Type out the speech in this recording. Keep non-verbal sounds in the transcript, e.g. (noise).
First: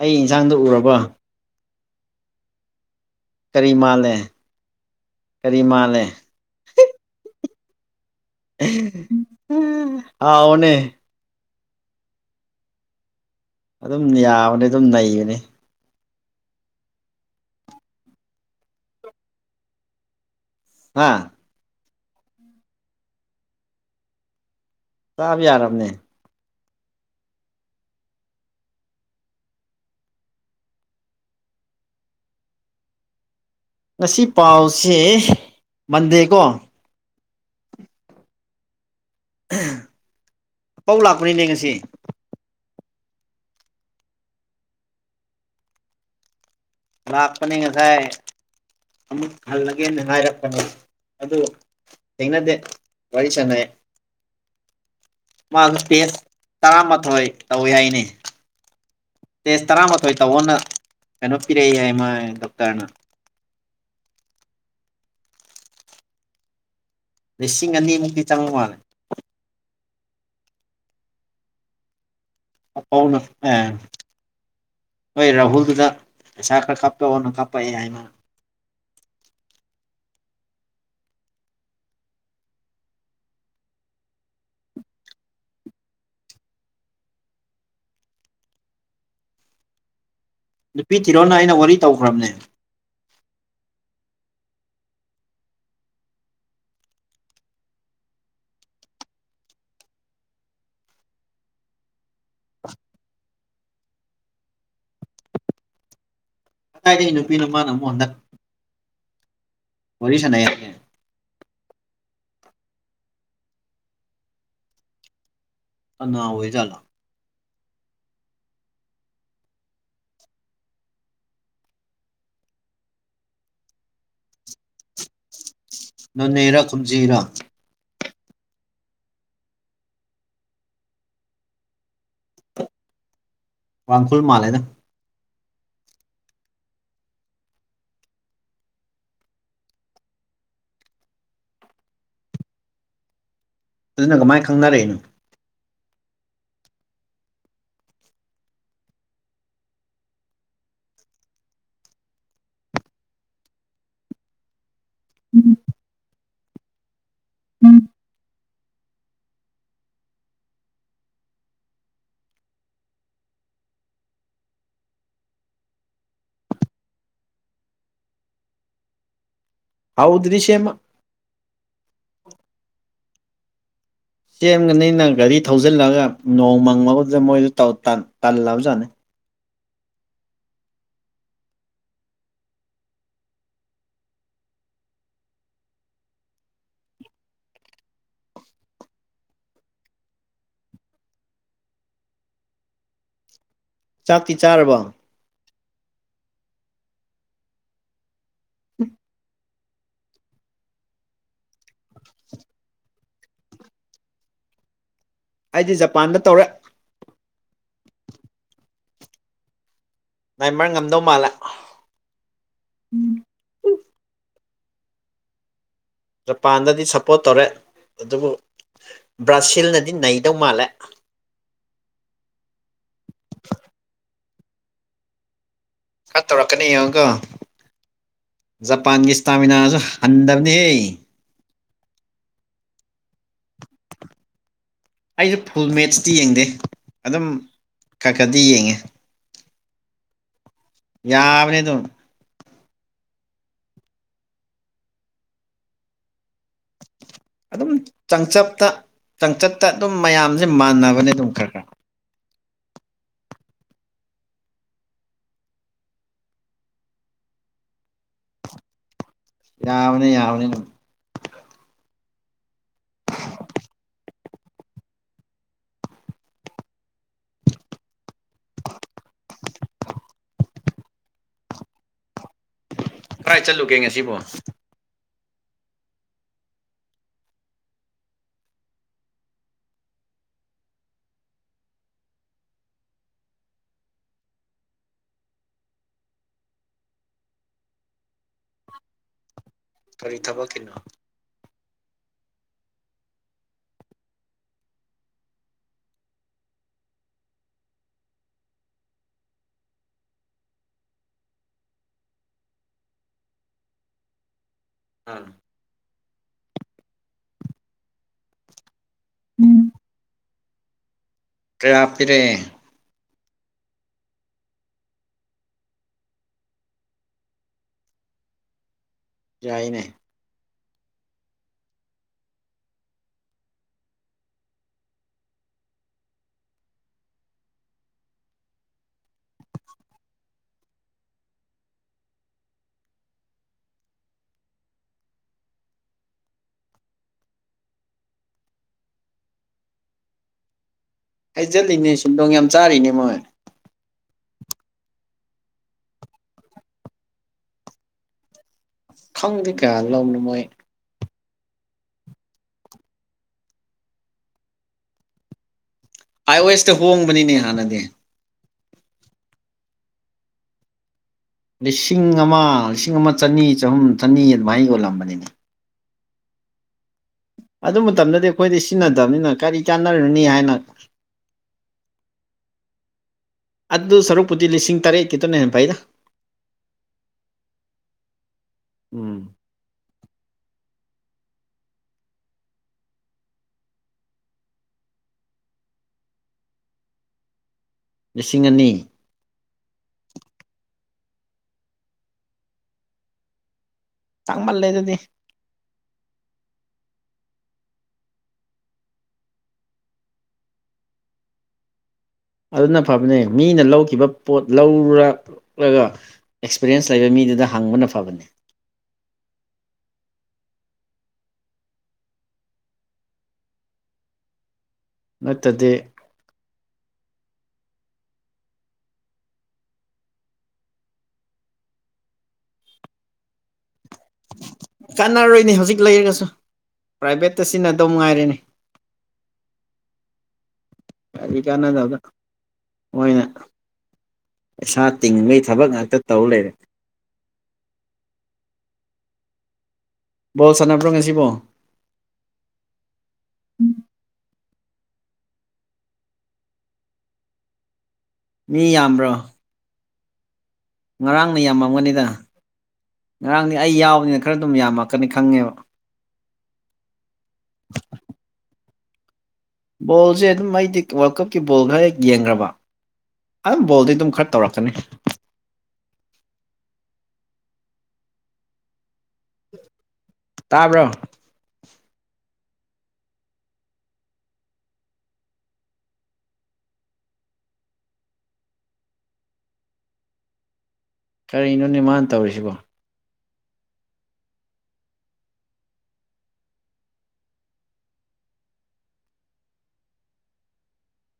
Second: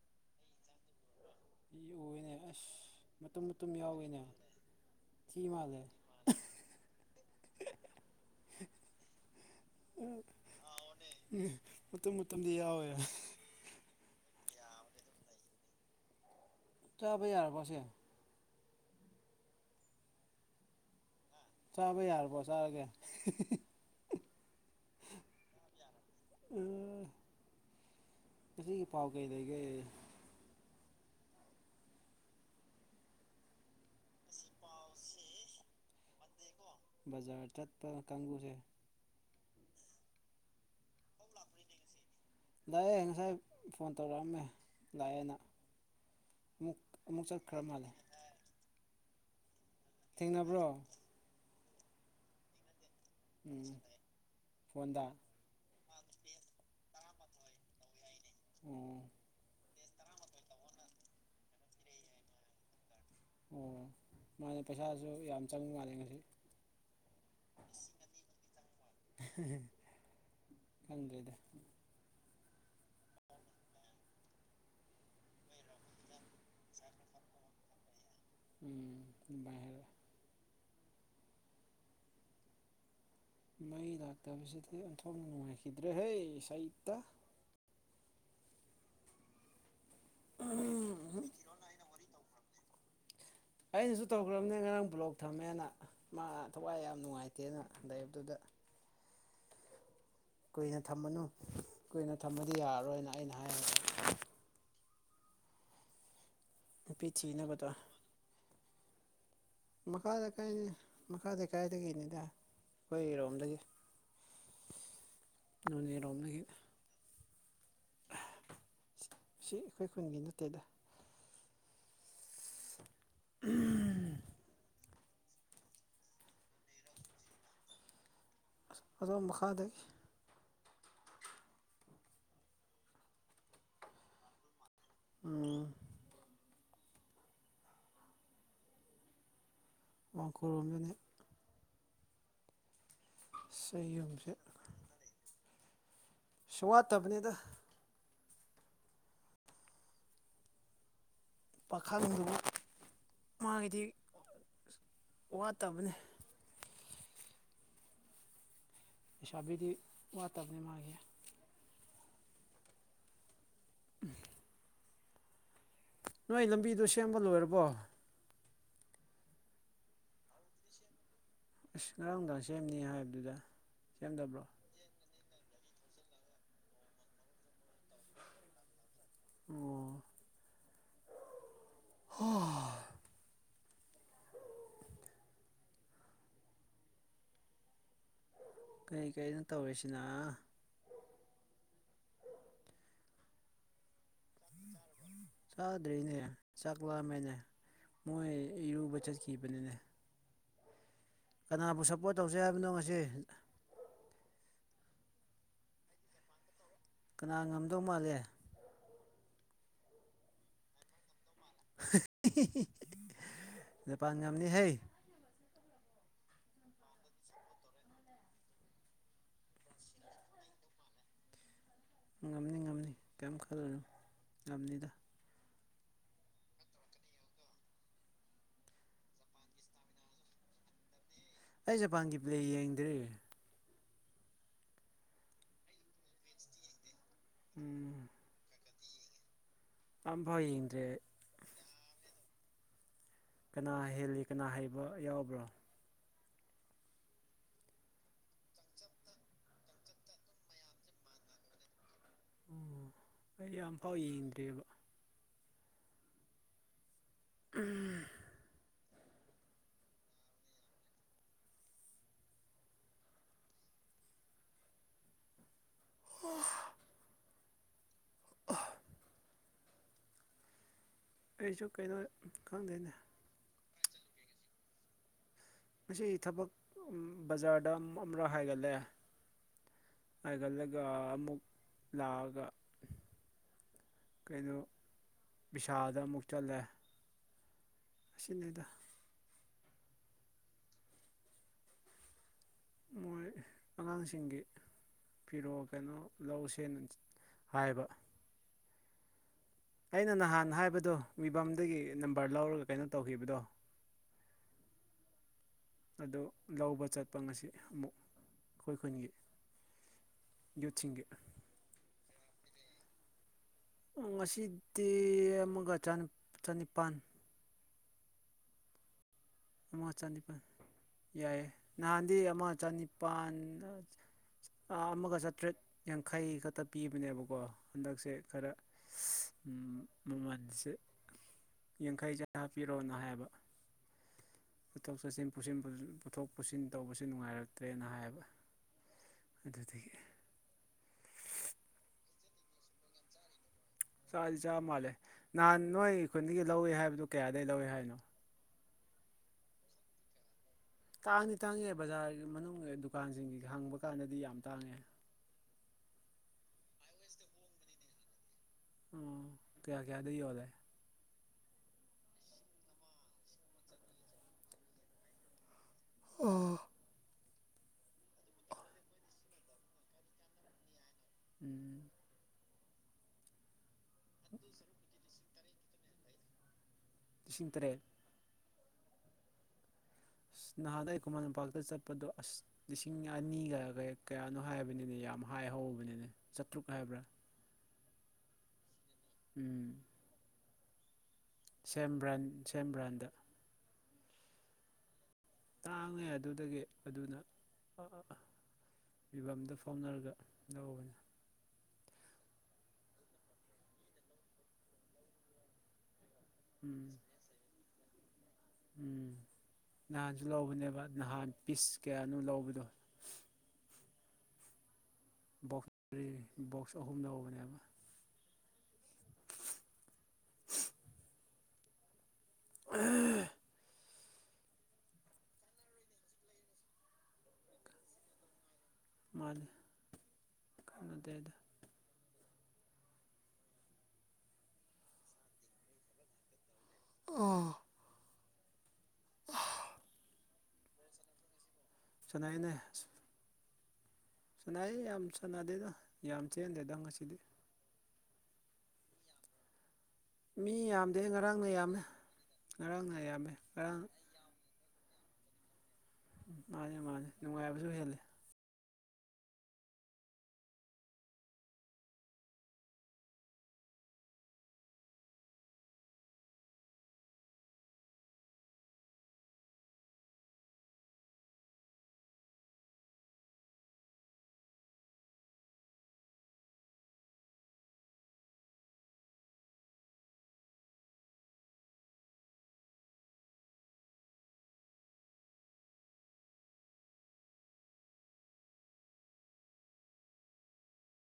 ꯑꯩ ꯏꯟꯁꯥꯡꯗꯣ ꯎꯔꯕꯣ ꯎꯌꯦꯅꯦ ꯑꯁ ꯃꯇꯨꯝ ꯃꯇꯨꯝ ꯀꯔꯤ ꯃꯥꯜꯂꯦ ꯌꯥꯎꯏꯅꯦ ꯊꯤ ꯃꯥꯜꯂꯦ ꯍꯥꯎꯕꯅꯦ ꯃꯇꯨꯝ ꯃꯇꯨꯝꯗꯤ ꯌꯥꯎꯋꯦ ꯑꯗꯨꯝ ꯌꯥꯕꯅꯤ ꯑꯗꯨꯝ ꯅꯩꯕꯅꯤ ꯆꯥꯕ ꯌꯥꯔꯕꯣ ꯑꯁꯤ ꯍꯥ ꯆꯥꯕ ꯌꯥꯔꯕ꯭ꯔꯣ ꯆꯥꯔꯒꯦ ꯆꯥꯕ ꯌꯥꯔꯕꯅꯦ ꯎꯝ ꯉꯁꯤ ꯄꯥꯎ ꯀꯩ ꯂꯩꯒꯦ ꯉꯁꯤ ꯄꯥꯎꯁꯦ ꯃꯟꯗꯦꯀꯣ ꯕꯖꯥꯔ ꯆꯠꯄ ꯀꯥꯡꯕꯨꯁꯦ ꯑꯄꯧ ꯂꯥꯛꯄꯩꯅꯦ ꯉꯁꯤ ꯂꯥꯛꯑꯦ ꯉꯁꯥꯏ ꯐꯣꯟ ꯇꯧꯔꯛꯑꯝꯃꯦ ꯂꯥꯛꯑꯦꯅ ꯑꯃꯨꯛ ꯑꯃꯨꯛ ꯂꯥꯛꯄꯅꯦ ꯆꯠꯈ꯭ꯔ ꯃꯥꯜꯂꯦ ꯉꯁꯥꯏ ꯑꯃꯨꯛ ꯍꯜꯂꯒꯦꯅ ꯉꯥꯏꯔꯛꯄꯅꯤ ꯊꯦꯡꯅꯕ꯭ꯔꯣ ꯑꯗꯨ ꯊꯦꯡꯅꯗꯦ ꯋꯥꯔꯤ ꯁꯥꯟꯅꯩ ꯎꯝ ꯐꯣꯟꯗ ꯃꯥꯗꯣ ꯇꯦꯁ ꯇꯥꯔꯥꯃ ꯊꯣꯏ ꯇꯧꯋꯦ ꯍꯥꯏꯅꯦ ꯑꯣ ꯇꯦꯁ ꯇꯔꯥꯃꯥꯊꯣꯏ ꯇꯧꯋꯣꯅ ꯀꯩꯅꯣ ꯄꯤꯔꯛꯏ ꯍꯥꯏ ꯃ ꯗꯣꯛꯇꯔꯅ ꯑꯣ ꯃꯥꯗꯣ ꯄꯩꯁꯥꯁꯨ ꯌꯥꯝ ꯆꯪꯕ ꯃꯥꯜꯂꯦ ꯉꯁꯤ ꯂꯤꯁꯤꯡ ꯑꯅꯤꯃꯨꯛꯇꯤ ꯆꯪꯕ ꯃꯥꯜꯂꯦ ꯈꯪꯗ꯭ꯔꯦꯗ ꯑꯐꯥꯎꯅ (unintelligible) ꯍꯣꯏ ꯔꯥꯍꯨꯜꯗꯨꯗ ꯄꯩꯁꯥ ꯈꯥꯔ ꯀꯥꯞꯄꯛꯑꯣꯅ ꯀꯥꯄꯛꯑꯦ ꯍꯥꯏ ꯃꯥꯅ ꯎꯝ (unintelligible) ꯃꯩ ꯂꯥꯛꯇꯕꯁꯤꯗꯤ ꯑꯣꯟꯊꯣꯛꯅ ꯅꯨꯡꯉꯥꯏꯈꯤꯗ꯭ꯔꯦꯍꯦ ꯁꯩꯇ ꯅꯨꯄꯤ ꯊꯤꯔꯣꯅ ꯑꯩꯅ ꯋꯥꯔꯤ ꯇꯧꯈ꯭ꯔꯕꯅꯦ ꯑꯩꯅꯁꯨ ꯇꯧꯈ꯭ꯔꯕꯅꯦ ꯉꯔꯥꯡ ꯕ꯭ꯂꯣꯛ ꯊꯝꯃꯦꯅ ꯃꯥ ꯊꯋꯥꯏ ꯌꯥꯝ ꯅꯨꯡꯉꯥꯏꯇꯦꯅ ꯂꯩꯕꯗꯨꯗ (inaudible) ꯀꯨꯏꯅ ꯊꯝꯃꯅꯨ ꯀꯨꯏꯅ ꯊꯝꯃꯗꯤ ꯌꯥꯔꯔꯣꯏꯅ ꯑꯩꯅ ꯍꯥꯏꯒ꯭ꯔꯕꯅꯦ ꯅꯨꯄꯤ ꯀꯗꯥꯥꯏꯗꯒꯤ ꯅꯨꯄꯤꯅꯣ ꯊꯤꯅꯕꯗꯣ ꯃꯥꯅ ꯑꯃꯨꯛ ꯍꯟꯗꯛ ꯃꯈꯥ ꯋꯥꯔꯤ ꯁꯥꯟꯅꯩ ꯍꯥꯏꯅꯦ ꯂꯩꯀꯥꯏꯗꯩ ꯃꯈꯥꯗꯩ ꯂꯩꯀꯥꯏꯗꯒꯤꯅꯤꯗ ꯑꯩꯈꯣꯏꯔꯣꯝꯗꯒꯤ ꯀꯅꯥ ꯅꯣꯅꯦꯔꯣꯝꯗꯒꯤ ꯑꯣꯏꯖꯥꯠꯂꯣ ꯑꯍꯥ ꯁꯤ ꯁꯤ ꯑꯩꯈꯣꯏ ꯈꯨꯟꯒꯤ ꯅꯠꯇꯦꯗ ꯎꯝ ꯅꯣꯅꯦꯔꯥ ꯈꯨꯝꯖꯤꯔꯥ ꯑꯗꯣ ꯃꯈꯥꯗ ꯋꯥꯡꯈꯨꯜ ꯃꯥꯂꯦꯗ ꯎꯝ ꯃꯥꯈꯨꯔꯣꯝꯗꯅꯤ ꯑꯁ ꯑꯩ ꯑꯗꯨꯅ ꯌꯨꯝꯁꯦ ꯀꯃꯥꯏꯅ ꯈꯪꯅꯔꯛꯏꯅꯣ ꯁꯨꯋꯥꯠꯇꯕꯅꯤꯗ ꯄꯥꯈꯪꯗꯨꯕꯨ ꯃꯥꯒꯤꯗꯤ ꯋꯥꯠꯇꯕꯅꯤ ꯎꯝ ꯂꯩꯁꯥꯕꯤꯗꯤ ꯋꯥꯠꯇꯕꯅꯦ ꯃꯥꯒꯤ ꯅꯣꯏ ꯂꯝꯕꯤꯗꯣ ꯁꯦꯝꯕ ꯂꯣꯏꯔꯕꯣ ꯍꯥꯎꯗ꯭ꯔꯤ ꯁꯦꯝꯕ ꯑꯁ ꯉꯔꯥꯡ ꯅꯨꯡꯗꯥꯡ ꯁꯦꯝꯅꯤ ꯍꯥꯏꯕꯗꯨꯗ ꯁꯦꯝꯗꯕ꯭ꯔꯣ ꯁꯦꯝꯒꯅꯤ ꯅꯪ ꯒꯥꯔꯤ ꯊꯧꯖꯤꯜꯂꯒ ꯅꯣꯡ ꯃꯪꯕꯗꯨꯗ ꯃꯣꯏꯗꯣ ꯇꯧꯇꯜ ꯇꯜꯂꯕꯖꯥꯠꯅꯦ ꯑꯣ ꯍꯣ ꯀꯔꯤ ꯀꯔꯤꯅꯣ ꯇꯧꯔꯤꯁꯤꯅ ꯆꯥꯛꯇꯤ ꯆꯥꯔꯕꯣ ꯆꯥꯗ꯭ꯔꯤꯅꯦ ꯆꯥꯛꯂꯥꯝꯃꯦꯅꯦ ꯃꯣꯏ ꯏꯔꯨꯕ ꯆꯠꯈꯤꯕꯅꯤꯅꯦ ꯀꯅꯥꯕꯨ ꯁꯄꯣꯔꯠ ꯇꯧꯁꯦ ꯍꯥꯏꯕꯅꯣ ꯉꯁꯤ ꯑꯩꯗꯤ ꯖꯄꯥꯟꯗ ꯇꯧꯔꯦ ꯀꯅꯥ ꯉꯝꯗꯧ ꯃꯥꯜꯂꯦ ꯅꯦꯃꯥꯔ ꯉꯝꯗꯧ ꯃꯥꯜꯂꯦ ꯖꯄꯥꯟ ꯉꯝꯅꯤ ꯍꯦ ꯖꯄꯥꯟꯗꯗꯤ ꯁꯄꯣꯔꯠ ꯇꯧꯔꯦ ꯑꯗꯨꯕꯨ ꯕ꯭ꯔꯥꯁꯤꯜꯅꯗꯤ ꯅꯩꯗꯧ ꯃꯥꯜꯂꯦ ꯉꯝꯅꯤ ꯉꯝꯅꯤ ꯀꯩꯌꯝ ꯈꯜꯂꯨꯅꯣ ꯉꯝꯅꯤꯗ ꯈꯔ ꯇꯧꯔꯛꯀꯅꯤ ꯌꯦꯡꯉꯣꯀꯣ ꯖꯄꯥꯟꯒꯤ ꯏꯁꯇꯥꯃꯤꯅꯥꯖꯨ ꯍꯟꯗꯕꯅꯤꯍꯦ ꯑꯩ ꯖꯄꯥꯟꯒꯤ ꯄ꯭ꯂꯦ ꯌꯦꯡꯗ꯭ꯔꯤ ꯑꯩꯩꯖꯨ ꯐꯨꯜ ꯃꯦꯠꯁꯇꯤ ꯌꯦꯡꯗꯦ ꯑꯗꯨꯝ ꯎꯝ ꯈ ꯈꯗꯤ ꯌꯦꯡꯉꯦ ꯑꯝꯐꯧ ꯌꯦꯡ ꯌꯥꯕꯅꯦ ꯑꯗꯨꯝ ꯀꯅꯥ ꯍꯦꯜꯂꯤ ꯀꯅꯥ ꯍꯩꯕ ꯌꯥꯎꯕ꯭ꯔꯦ (inaudible) ꯑꯗꯨꯝ ꯆꯥꯡꯆꯞꯇ ꯆꯥꯡꯆꯠꯇ ꯑꯗꯨꯝ ꯃꯌꯥꯝꯁꯦ ꯃꯥꯟꯅꯕꯅꯦ ꯑꯗꯨꯝ ꯈꯔ ꯈꯔ ꯎꯝ ꯑꯩ ꯌꯥꯝ ꯄꯥꯛ ꯌꯦꯡꯗꯦꯕ ꯎꯝ ꯌꯥꯕꯅꯦ ꯌꯥꯕꯅꯦ ꯑꯗꯨꯝ (unintelligible) ꯑꯩꯁꯨ ꯀꯩꯩꯅꯣꯢꯠ ꯀꯥꯏ ꯆꯠꯂꯨꯒꯦ ꯉꯁꯤꯕꯣ ꯉꯁꯤ ꯊꯕꯛ ꯕꯖꯥꯔꯗ ꯑꯃꯔꯛ ꯍꯥꯏꯒꯠꯂꯦ ꯍꯥꯏꯒꯜꯂꯒ ꯑꯃꯨꯛ ꯂꯥꯛꯑꯒ ꯀꯩꯅꯣ ꯕꯤꯁꯥꯜꯗ ꯑꯃꯨꯛ ꯆꯠꯂꯦ ꯑꯁꯤꯅꯤꯗ ꯀꯔꯤ ꯊꯕꯛ ꯀꯤꯅꯣ ꯃꯣꯏ (inaudible) ꯑꯉꯥꯡꯁꯤꯡꯒꯤ ꯐꯤꯔꯣꯜ ꯀꯩꯅꯣ ꯂꯧꯁꯦꯅ ꯍꯥꯏꯕ ꯑꯩꯅ ꯅꯍꯥꯟ ꯍꯥꯏꯕꯗꯣ ꯃꯤꯕꯝꯗꯒꯤ ꯅꯝꯕꯔ ꯂꯧꯔꯒ ꯀꯩꯅꯣ ꯇꯧꯈꯤꯕꯗꯣ ꯑꯥ ꯑꯗꯨ ꯂꯧꯕ ꯆꯠꯄ ꯉꯁꯤ ꯑꯃꯨꯛ ꯑꯈꯣꯏ ꯈꯨꯟꯒꯤ ꯎꯝ ꯌꯨꯠꯁꯤꯡꯒꯤ ꯀꯥꯌ ꯄꯤꯔꯦ ꯉꯁꯤꯗꯤ ꯑꯃꯒꯇꯅꯦ ꯆꯥꯅꯤꯄꯥꯜ ꯑꯃ ꯌꯥꯏꯅꯦ ꯆꯅꯤꯄꯥꯜ ꯌꯥꯏꯑꯦ ꯅꯍꯥꯟꯗꯤ ꯑꯃ ꯆꯅꯤꯄꯥꯜ ꯑꯥ ꯑꯃꯒ ꯆꯥꯇ꯭ꯔꯦꯠ ꯌꯥꯡꯈꯩ ꯈꯛꯇ ꯄꯤꯕꯅꯦꯕꯀꯣ ꯍꯟꯗꯛꯁꯦ ꯈꯔ ꯎꯝ ꯃꯃꯟꯁꯦ ꯌꯥꯡꯈꯩꯁꯦ ꯍꯥꯞꯄꯤꯔꯣꯅ ꯍꯥꯏꯕ ꯆꯠꯊꯣꯛ ꯆꯠꯁꯤꯟ ꯄꯨꯊꯣꯛ ꯄꯨꯁꯤꯟ ꯇꯧꯕꯁꯤ ꯅꯨꯡꯉꯥꯏꯔꯛꯇ꯭ꯔꯦꯅ ꯍꯥꯏꯕ ꯑꯗꯨꯗꯨꯒꯤ ꯍꯩꯖꯤꯜꯂꯤꯅꯦ ꯁꯦꯟꯗꯣꯡ ꯌꯥꯝ ꯆꯥꯔꯤꯅꯦ ꯃꯣꯏ ꯆꯥꯗꯤ ꯆꯥ ꯃꯥꯜꯂꯦ ꯅꯍꯥꯟ ꯅꯣꯏ ꯈꯨꯟꯗꯒꯤ ꯂꯧꯏꯑꯦ ꯍꯥꯏꯕꯗꯨ ꯀꯥꯌꯗꯒꯤ ꯂꯧꯏ ꯍꯥꯏꯅꯣ ꯈꯪꯗꯦ ꯀꯥꯌ ꯂꯧꯕꯅꯣ ꯃꯣꯏ ꯇꯥꯡꯗꯤ ꯇꯥꯡꯉꯦ ꯕꯖꯥꯔꯒꯤ ꯃꯅꯨꯡ ꯗꯨꯀꯥꯟꯁꯤꯡꯒꯤ ꯍꯪꯕ ꯀꯥꯟꯗꯗꯤ ꯌꯥꯝ ꯇꯥꯡꯉꯦ ꯑꯥꯏ ꯑꯣ ꯑꯦꯁꯇ ꯍꯣꯡꯕꯅꯤꯅꯦ ꯍꯥꯟꯅꯗꯤ ꯑꯣ ꯀꯌꯥ ꯀꯌꯥꯗ ꯌꯣꯜꯂꯦ ꯂꯤꯁꯤꯡ ꯑꯃ ꯂꯤꯁꯤꯡ ꯑꯃ ꯆꯅꯤ ꯆꯍꯨꯝ ꯆꯅꯤ ꯑꯗꯨꯃꯥꯏꯅ ꯌꯣꯜꯂꯝꯕꯅꯤꯅꯦ ꯎꯝ ꯑꯗꯨ ꯃꯇꯝꯗꯗꯤ ꯑꯈꯣꯏꯗꯤ ꯁꯤꯖꯤꯟꯅꯗꯕꯅꯤꯅ ꯀꯔꯤ ꯀꯥꯟꯅꯔꯨꯅꯤ ꯍꯥꯏꯅ ꯎꯝ ꯑꯗꯨ ꯁꯔꯨꯛꯄꯨꯗꯤ ꯂꯤꯁꯤꯡ ꯇꯔꯦꯠ ꯈꯤꯇꯨꯅ ꯍꯦꯟꯅ ꯐꯩꯗ ꯂꯤꯁꯤꯡ ꯇꯔꯦꯠ ꯎꯝ ꯅꯍꯥꯟ ꯑꯩ ꯈꯨꯃꯟ ꯂꯝꯄꯥꯛꯇ ꯆꯠꯄꯗꯣ ꯑꯁ ꯂꯤꯁꯤꯡ ꯑꯅꯤꯒ ꯀꯌꯥꯅꯣ ꯍꯥꯏꯕꯅꯤꯅꯦ ꯌꯥꯝ ꯍꯥꯏ ꯍꯧ ꯑꯣꯏꯕꯅꯤꯅꯦ ꯆꯥꯇ꯭ꯔꯨꯛ ꯍꯥꯏꯕ꯭ꯔꯥ ꯂꯤꯁꯤꯡ ꯑꯅꯤ ꯎꯝ ꯁꯦꯝ ꯕ꯭ꯔꯥꯟ ꯁꯦꯝ ꯕ꯭ꯔꯥꯟꯗ ꯇꯥꯡ ꯃꯥꯜꯂꯦ ꯗꯨꯗꯤ ꯇꯥꯡꯉꯦ ꯑꯗꯨꯗꯒꯤ ꯑꯗꯨꯅ ꯑꯥ ꯑꯥ ꯐꯤꯕꯝꯗ ꯐꯥꯎꯝꯅꯔꯒ ꯂꯧꯕꯅꯤ ꯑꯗꯨꯅ ꯐꯕꯅꯦ ꯃꯤꯅ ꯂꯧꯈꯤꯕ ꯄꯣꯠ ꯂꯧꯔꯛꯂꯒ ꯑꯦꯛꯁꯄꯤꯔꯌꯦꯟꯁ ꯎꯝ ꯂꯩꯕ ꯃꯤꯗꯨꯗ ꯍꯪꯕꯅ ꯐꯕꯅꯤ ꯎꯝ ꯅꯍꯥꯟꯁꯨ ꯂꯧꯕꯅꯦꯕ ꯅꯍꯥꯟ ꯄꯤꯁ ꯀꯥꯌꯅꯣ ꯂꯧꯕꯗꯣ ꯅꯠꯇꯗꯤ ꯕꯣꯛꯁ ꯕꯣꯛꯁ ꯑꯍꯨꯝ ꯂꯧ (unintelligible) (unintelligible) ꯆꯥꯟꯅꯔꯣꯏꯅꯦ ꯍꯧꯖꯤꯛ ꯂꯩꯔꯒꯁꯨ ꯄ꯭ꯔꯥꯏꯚꯦꯠꯇ ꯁꯤꯖꯤꯟꯅꯗꯧ ꯉꯥꯏꯔꯦꯅꯦ ꯃꯥꯟꯅꯦ ꯀꯟꯅꯗꯦꯗ ꯀꯔꯤ ꯀꯥꯟꯅꯗꯕꯗ ꯃꯣꯏꯅ ꯄꯩꯁꯥ ꯇꯤꯡꯕꯩ ꯊꯕꯛ ꯉꯥꯛꯇ ꯇꯧ ꯂꯩꯔꯦ ꯑꯣ ꯕꯣꯜ ꯁꯥꯟꯅꯕ꯭ꯔꯣ ꯉꯁꯤꯕꯣ ꯁꯟꯅꯩꯅꯦ ꯁꯨ ꯁꯥꯟꯅꯩꯌꯦ ꯌꯥꯝ ꯁꯥꯟꯅꯗꯦꯗ ꯌꯥꯝ ꯆꯦꯟꯗꯦꯗ ꯉꯁꯤꯗꯤ ꯃꯤ ꯌꯥꯝꯕ꯭ꯔꯣ ꯃꯤ ꯌꯥꯝꯗꯦ ꯉꯔꯥꯡꯅ ꯌꯥꯝꯃꯦ ꯉꯔꯥꯡꯅ ꯌꯥꯝꯃꯦ ꯉꯔꯥꯡꯗꯤ ꯑꯩ ꯉꯔꯥꯡ ꯌꯥꯎꯕꯅꯤꯅ ꯈꯔ ꯑꯗꯨꯝ ꯌꯥꯝꯃꯛꯀꯅꯤ ꯈꯪꯉꯦꯕ ꯃꯥꯅꯤ ꯃꯥꯅꯤ ꯅꯨꯡꯉꯥꯏꯕꯁꯨ ꯍꯦꯜꯂꯤ ꯕꯣꯜꯁꯦ ꯑꯗꯨꯝ ꯑꯩꯗꯤ ꯋꯥꯔꯜ ꯀꯞꯀꯤ ꯕꯣꯜ ꯈꯔ ꯍꯦꯛ ꯌꯦꯡꯈ꯭ꯔꯕ ꯑꯝ ꯕꯣꯜꯗꯤ ꯑꯗꯨꯝ ꯈꯔ ꯇꯧꯔꯛꯀꯅꯤ ꯇꯥꯕ꯭ꯔꯣ ꯀꯔꯤꯅꯣꯅꯦ ꯃꯥꯅ ꯇꯧꯔꯤꯁꯤꯕꯣ